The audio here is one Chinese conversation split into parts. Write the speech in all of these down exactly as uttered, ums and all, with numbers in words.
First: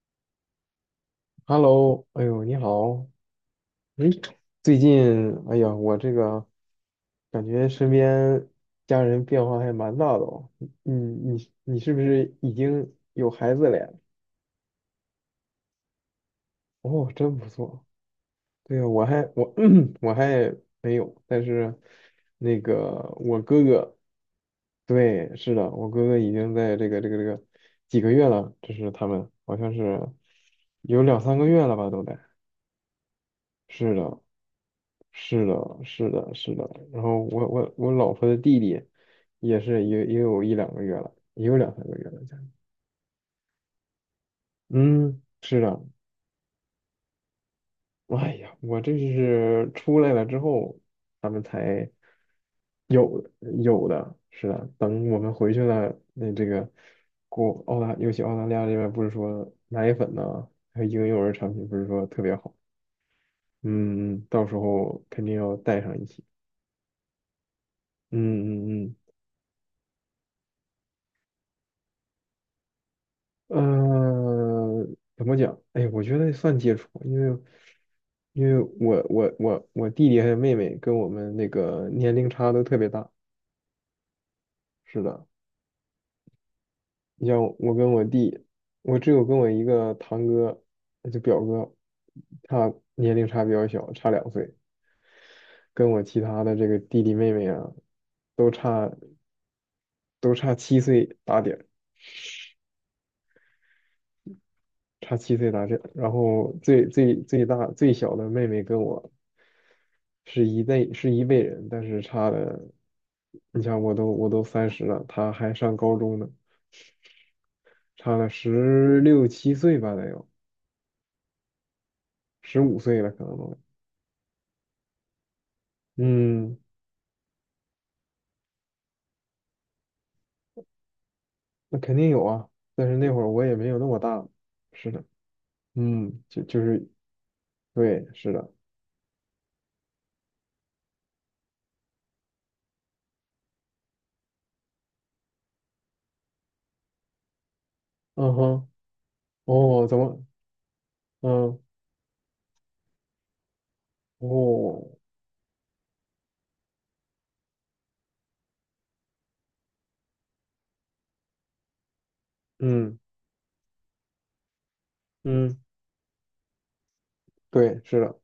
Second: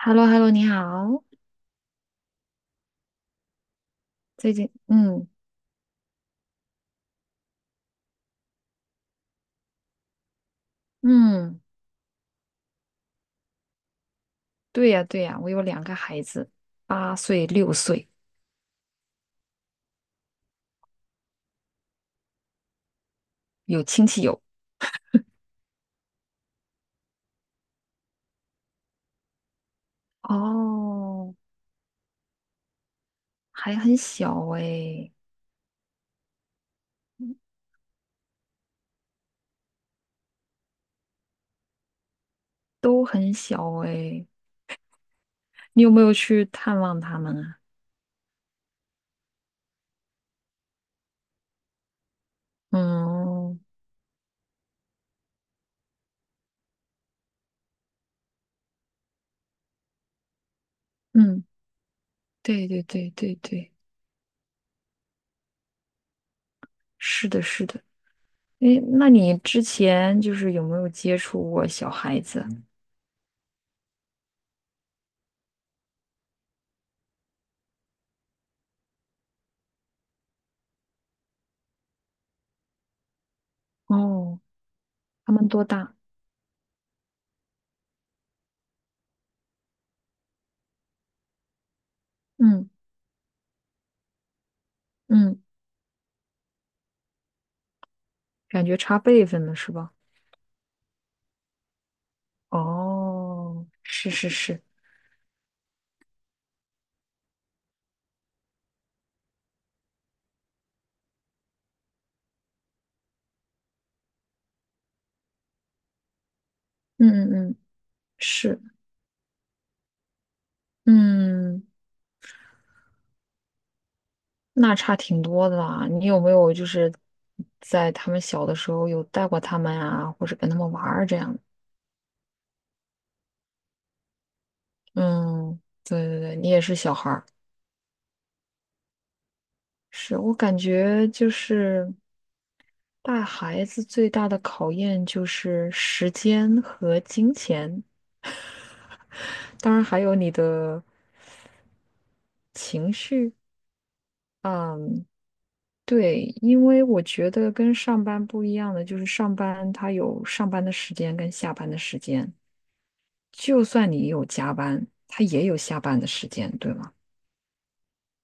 h e l l o h e l l o 你好，Hello，哎呦，你好，哎，最近，最嗯近，哎呀，我这个感觉身边家人变化还蛮大的哦。你你嗯，你是不是已经有孩子了呀？对呀对呀，我有两个孩子，哦，八真不岁六错。岁，对呀，我还我 我还没有，但是那个我哥有哥，亲戚有，对，是的，我哥哥已经在这个这个这个几个月了，这是他们好像是有两哦，三个月了吧，都得。还是很的，小哎，是的，是的，是的。然后我我我老婆的弟弟也是也也有一两个月了，也有两三个月了，将近都很小哎。嗯，是的。你有没有去探望他们啊？哎呀，我这是出来了之后，他们才有嗯有的，是的。等我们回去了，那这个国澳大，尤其澳大利亚这边不是说奶粉呢，还有婴幼儿嗯，产品不是说特别好，对对对对对，嗯，嗯嗯到时候肯定要带上一起。是的，是的，嗯诶，嗯嗯那你之前就是有没有接触过小孩子？呃，怎么讲？哎，我觉得算接触，因为因为我我我我弟弟还有妹妹跟我们那个年龄差都特别大。哦，是的，他们多大？你像我跟我弟，我只有跟我一个堂哥，就表哥，嗯他年龄差比较小，差两岁，嗯，跟我其他的这个弟弟妹妹啊，都感觉差差辈分了是吧？都差七岁打点。哦，是是是，差七岁大这，然后最最最大最小的妹妹跟我是一辈是一辈人，但是差的，你想我都我都三十了，她还上高中呢，嗯嗯嗯，差了是，十六七岁吧得有，嗯，十五岁了可能都，那差挺多的啦。你有没有嗯，就是在他们小的时候有带过他们啊，或者跟他们玩儿这样。那肯定有啊，但是那会儿我也没有那么大，是的，嗯，对对嗯，对，就你就也是是小孩儿，对，是的，是我感觉就是带孩子最大的考验就是时间和金钱，嗯哼，当然哦，怎还有么，你的嗯，情绪。哦，嗯，对，因为我觉得跟上班不一样的就是上班他有上班的时间跟下班的时间，嗯就算你有加班，他也有嗯，下班的时间，对吗？对，是的，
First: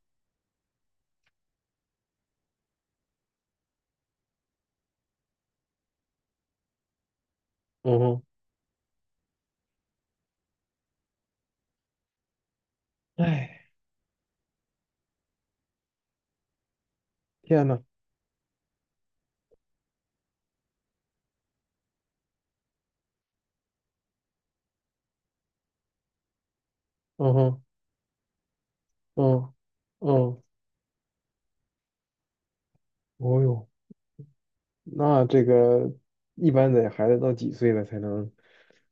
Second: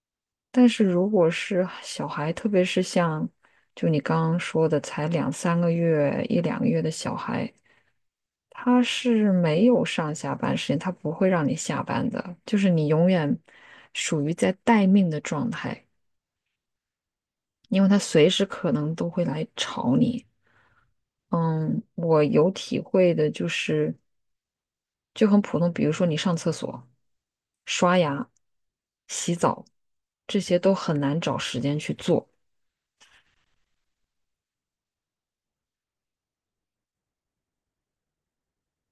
但是如果是小孩，特别是像就你刚刚说的才两三个月、一两个月的小孩，嗯哼，他是没有上下班时间，他不会让你下班的，就是你永远哎。属于在待命的状态，天呐，因为他随时可能都会来吵你。嗯，我有体会的就是，就很普通，比如说你上厕所、嗯哼，刷牙、洗嗯澡，这嗯，些都很难找时间去做。哦哟，那这个一般得孩子到几岁了才能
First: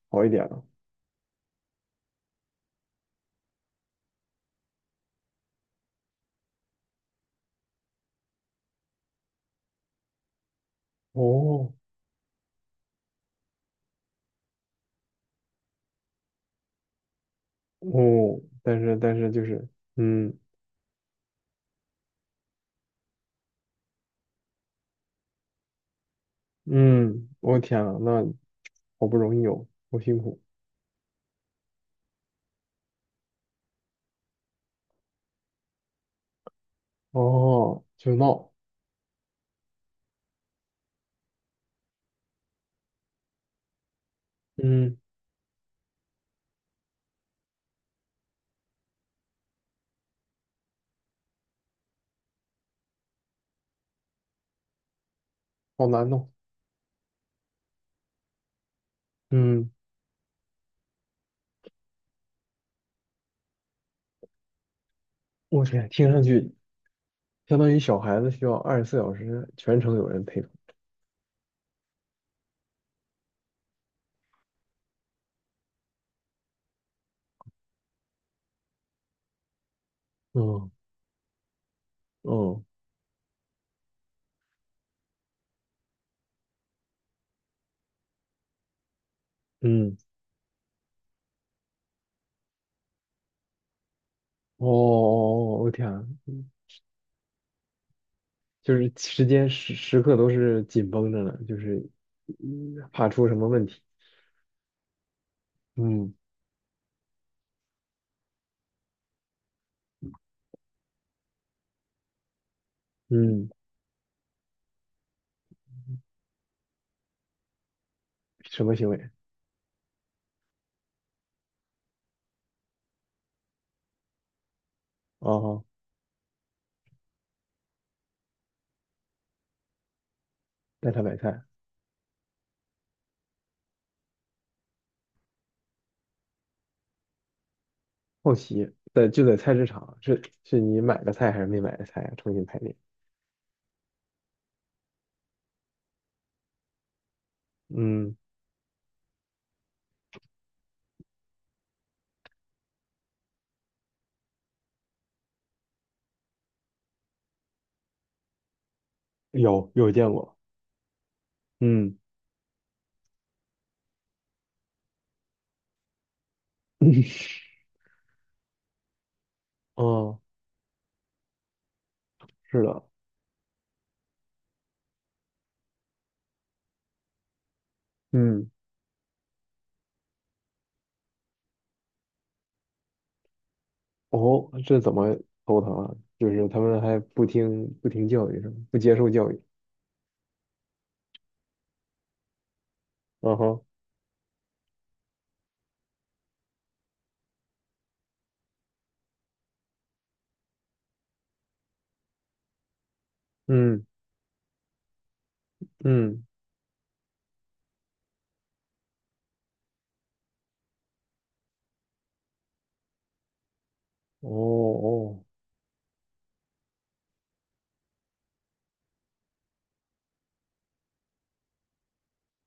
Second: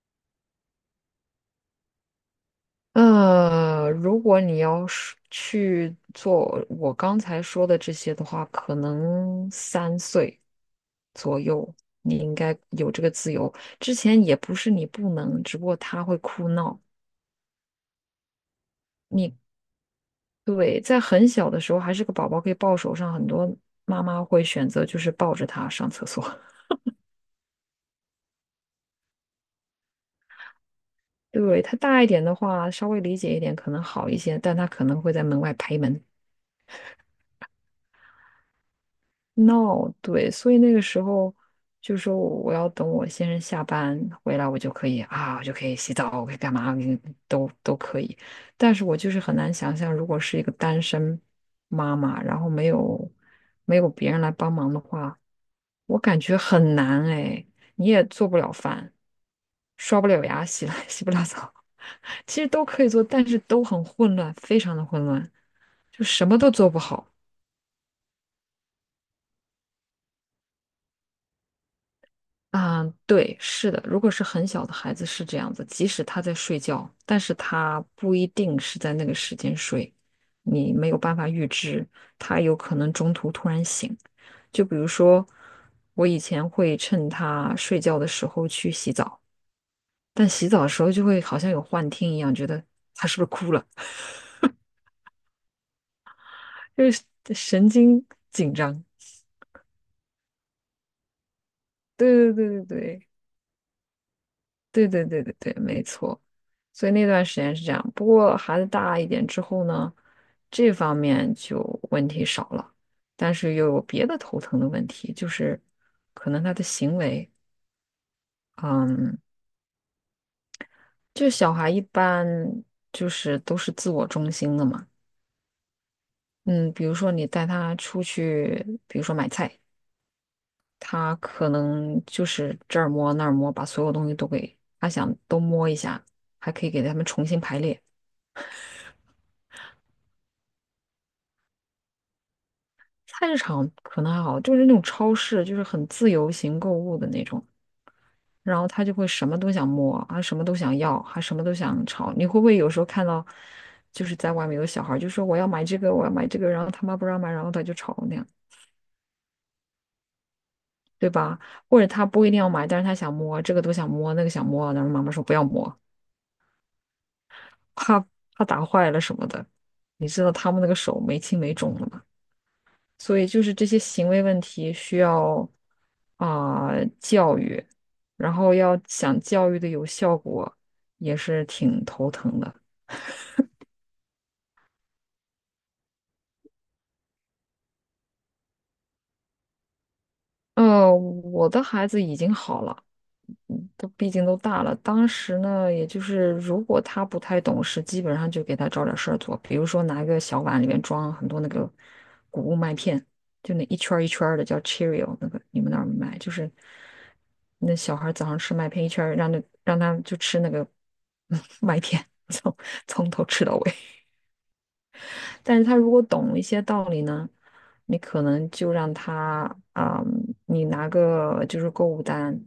好一点呢？呃，如果你要是去做我刚才说的这些的话，可能三岁左哦右，你应该有这个自由。之前也不是你不能，只不过他会哭闹。哦，但是但是你。就是，嗯对，在很小的时候还是个宝宝可以抱手上，很多妈妈会选择就是抱着他上厕所。嗯，我天呐，那好不容易有，好辛苦 对，他大一点的话，稍微理解一点可能好一些，但他可能会在门外拍门。哦，就闹，No，对，所以那个时候就说我要等我先生下班回来，我就可嗯，以啊，我就可以洗澡，我可以干嘛，我可以都都可以。但是我就是很难想象，如果是一个单身妈妈，然后没有没有别人来帮忙的话，好我难感弄，觉很难哎，你也做不了饭，嗯，刷不了牙，洗 了洗不了澡，其实都可以做，但是都很混乱，非常的混乱，我天，就听上什么都去做不好。相当于小孩子需要二十四小时全程有人陪同，啊，对，是的，如果是很小的孩子是这样子，即使他在睡觉，但是他不一定是在那个时间睡，嗯你没有办法预知，他有嗯可能中途突然醒。就比如说，我以前会趁他睡觉的时候去洗澡，嗯，但洗澡的时候就会好像有幻听一样，觉得他是不是哭了，哦哦，哦我天啊 就是神经紧就张。是时间时时刻都是紧绷着呢，就是对对对嗯对怕对。出什么问题。对对对对对，没嗯，错。所以那段时间是这样，不过孩子大一点之后呢，这方面就问题少了，但嗯，是又有别的头疼的问题，就是可能他的行为，什么行为？嗯，就小孩一般就是都是自我中心的嘛，哦，嗯，比如说你带他出去，比如说买菜，带他他买菜，可能就是这儿摸那儿摸，把所有东西都给他想都摸一下，还可以给他们重新排列。好奇，在就在菜市场，是是你买的菜还是没买的菜啊？重新排列。菜市场可能还好，就是那种超市，就是很自由行购物的那种，嗯，然后他就会什么都想摸，啊，什么都想要，还什么都想吵。你会不会有时候看到，就是在外面有小孩儿就说我要买这个，我要买这个，然后他妈不让买，然后他就吵那样，有有见过。对吧？或者嗯 他不一定要买，但是他想摸，这个都想摸，那个想摸，然后妈妈说不要摸，怕怕打坏了什么的。你哦，知道他们那个手没轻没重的，是的。所以就是这些行为问题需要啊、教育，然嗯，后要想教育的有效果，也是挺头疼的。哦，这怎么头疼啊？就是他们还不听不听教育是吗？不接受教育。呃，我的孩子已经好了。嗯哼，嗯都毕竟都大了，当时呢，也就是如果他不太懂事，基本上就给他找点事儿做，比如说拿一个小碗里面装很多那个谷物麦片，就那一嗯圈儿一圈儿的叫 Cheerio，那个你们那儿买？嗯，就是那小孩早上吃麦片一圈儿，让那让他就吃那个 麦片，从从头吃到尾。哦哦，但是他如果懂一些道理呢，你可能就让他啊、你拿个就是购物单，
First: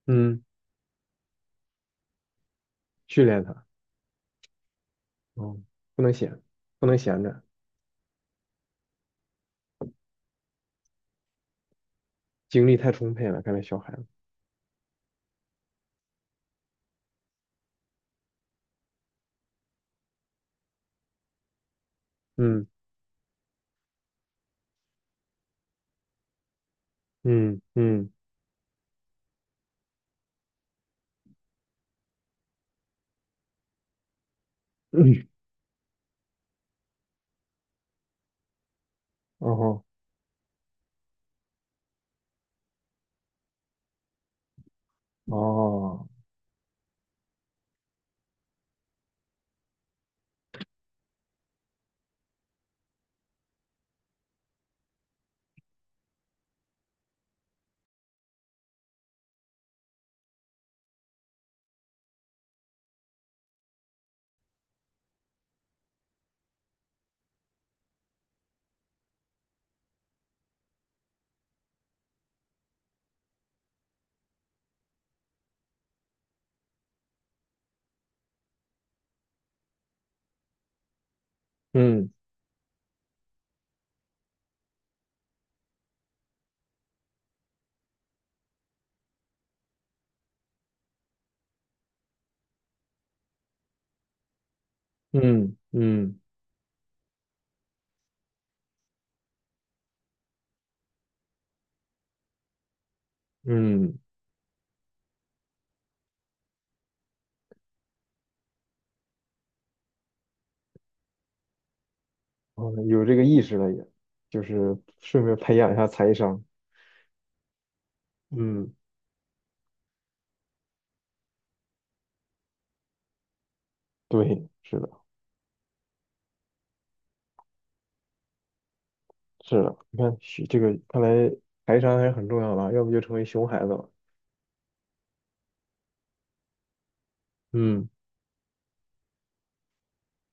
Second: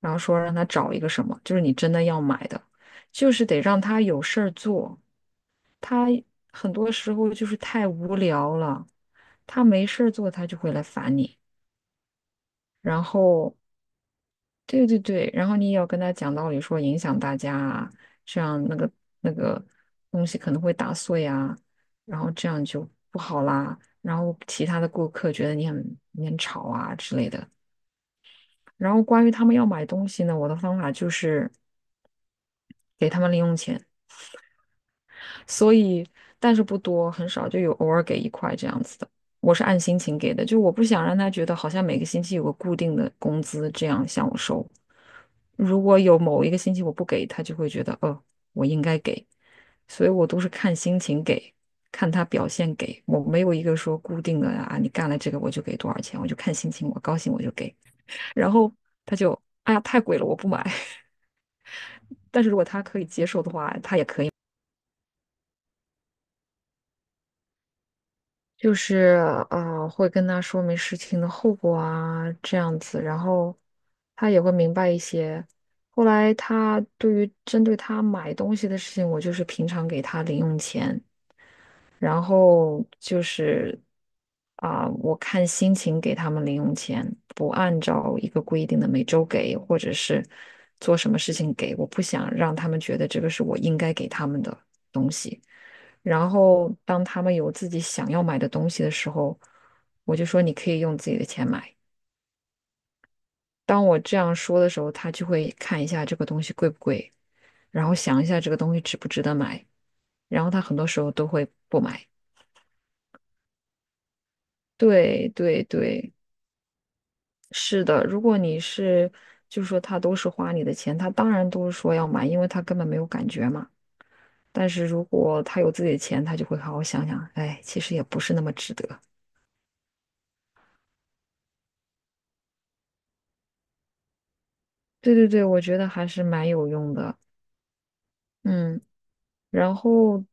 然后说嗯，让他找一个什么，就是你真的要买的，训就练是他。得让他有事儿做。哦，不他能闲，很不多能时闲候着，就是太无聊了，他没事儿做，他就会来烦你。精力太然充沛了，看后来小孩子。对对对，然后你也要跟他讲道理，说影响大家啊，这样那个那个东西可能会打碎啊，然后这样嗯就不好啦。然后其他的顾客觉得你很你很吵啊之类的。嗯嗯然后关于他们要买东西呢，我的方法就是给他们零用钱，嗯，所以但是不多，很少，就有偶尔给一块这样子的。我是按哦心情给的，就我不想让他觉得好像每个星期有个固定的工资这样向我收。如果哦，有某一个星期我不给，他就会觉得，哦，我应该给，所以我都是看心情给，看他表现给，我没有一个说固定的啊，你干了这个我就给多少钱，我就看心情，我高兴我就给，然后他就，哎呀，太贵了，我不买，就是呃，会跟他说明事情的后果啊，这样子，然后他也会明白一些。后来他对于针对他买东西的事情，我就是平常给他零用钱。嗯然后就是啊、我看心情给他们零用钱，不按照一个规定的每周给，或者是做什么事情给，我不想让他们觉得这个是我应该给他们的东西。嗯嗯然后当他们有自己想要买的东西的时候，我就说你可以用自己的钱买。当嗯，我这样说的时候，他就会看一下这个东西贵不贵，然后想一下这个东西值不值得买，然后他很多时候都会不买。哦，有这个意识了也，就是顺对便培对养一下财对，商。是的。如果你嗯，是，就是说他都是花你的钱，他当然都是说要买，因为他根本没有感觉嘛。对，但是是的，如果他有自己的钱，他就会好好想想，哎，其实也不是那么值得。是的，你看学这个，看来财商还是很重要的啊，要不就成为熊孩子了。对对对，我觉得还是蛮有用的。嗯嗯，然后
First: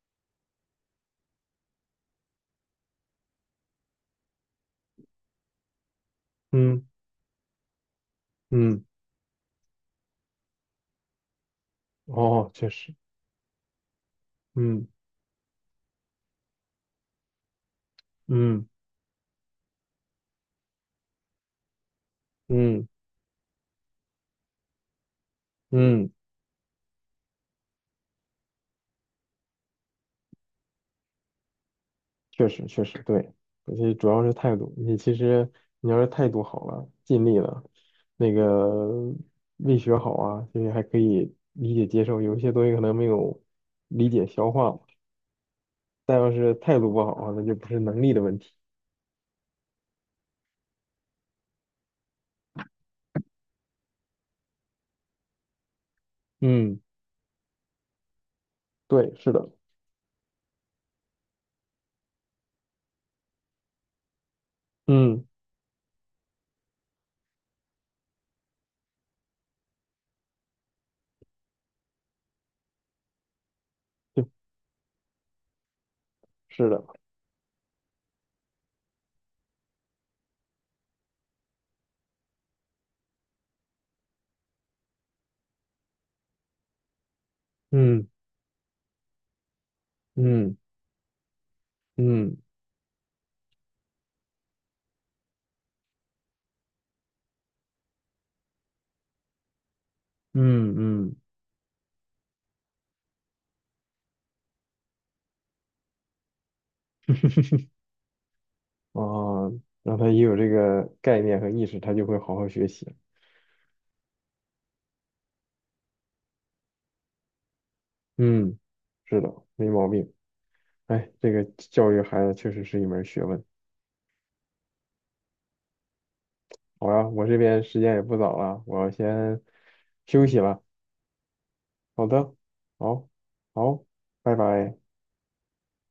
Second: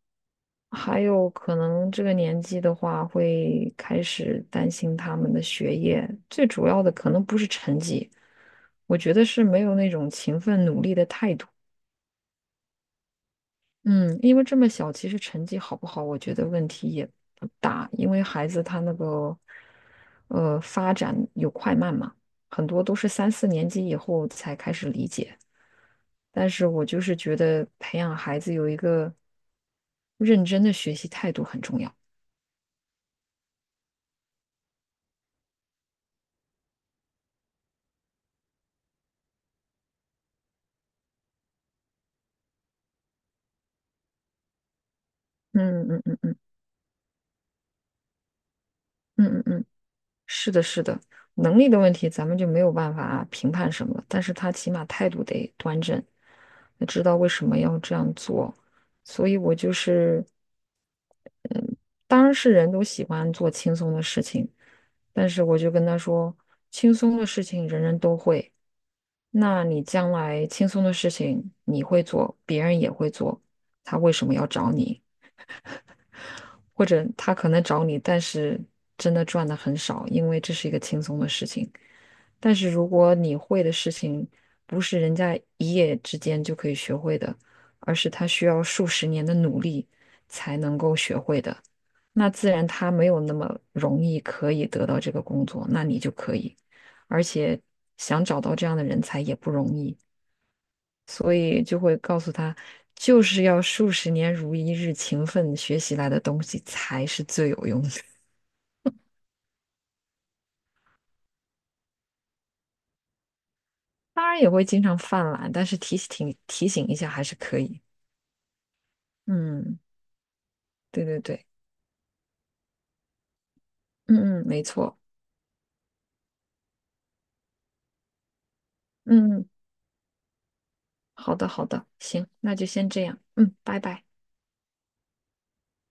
还有可能这个年纪的话，会开始担心他们的学业，最主要嗯的可能不是成绩，嗯，我觉得是没有那种勤奋努力的态度。哦，确实，嗯，因为这么嗯小，其实成绩好不好，我觉得问题也不大，因为孩子嗯他那个呃发展有快慢嘛，很多嗯都是三四年级以后才开始理解。嗯。但是我就是觉得培养孩子有一个认真的学习态度很重要。确实确实对，而且主要是态度。你其实你要是态度好了，尽力了，那个胃学好啊，其实还可以理解接受。有一些东西可能没有理解消化，嗯嗯但嗯要嗯是态度不好啊，那就不是能力的问题。嗯嗯嗯。嗯，是的，是的，能力的问题咱们就没有办法评判什么，但是他起码态度得端正，嗯，得知道为什么要这样做。对，所是以的，我就是，当然是人都喜欢做轻松的事情，嗯，但是我就跟他说，轻松的事情人人都会，那你将来轻松的事情你会做，别人也会做，他为对，什么要找你？是的，或者他可能找你，但是真的赚的很少，因为这是一个轻松的事情。但是如果你会的事情不是人家一夜之间就可以学会的，而嗯是他需要数十年的努力嗯才能够学会的，那嗯自然他没有那么容易可以得到这个工作，那你就可以，而且想找到这样的人才也不容易。嗯嗯，所以就会告诉他，就是要数十年如一日勤奋学习来的东西才是最有用的。啊，让他也有这个概念和意识，他就会好好学习。当然也会经常犯懒，但是提醒提醒一下还是可以。嗯，是的，没嗯，毛病。对哎，对这个对，教育孩子确实是一门学问。嗯嗯，没错，好呀，我这边时间也不早了，我嗯，先嗯，休息了。好的好的，好行，的，那就先这好，样，嗯，拜好，拜。拜拜。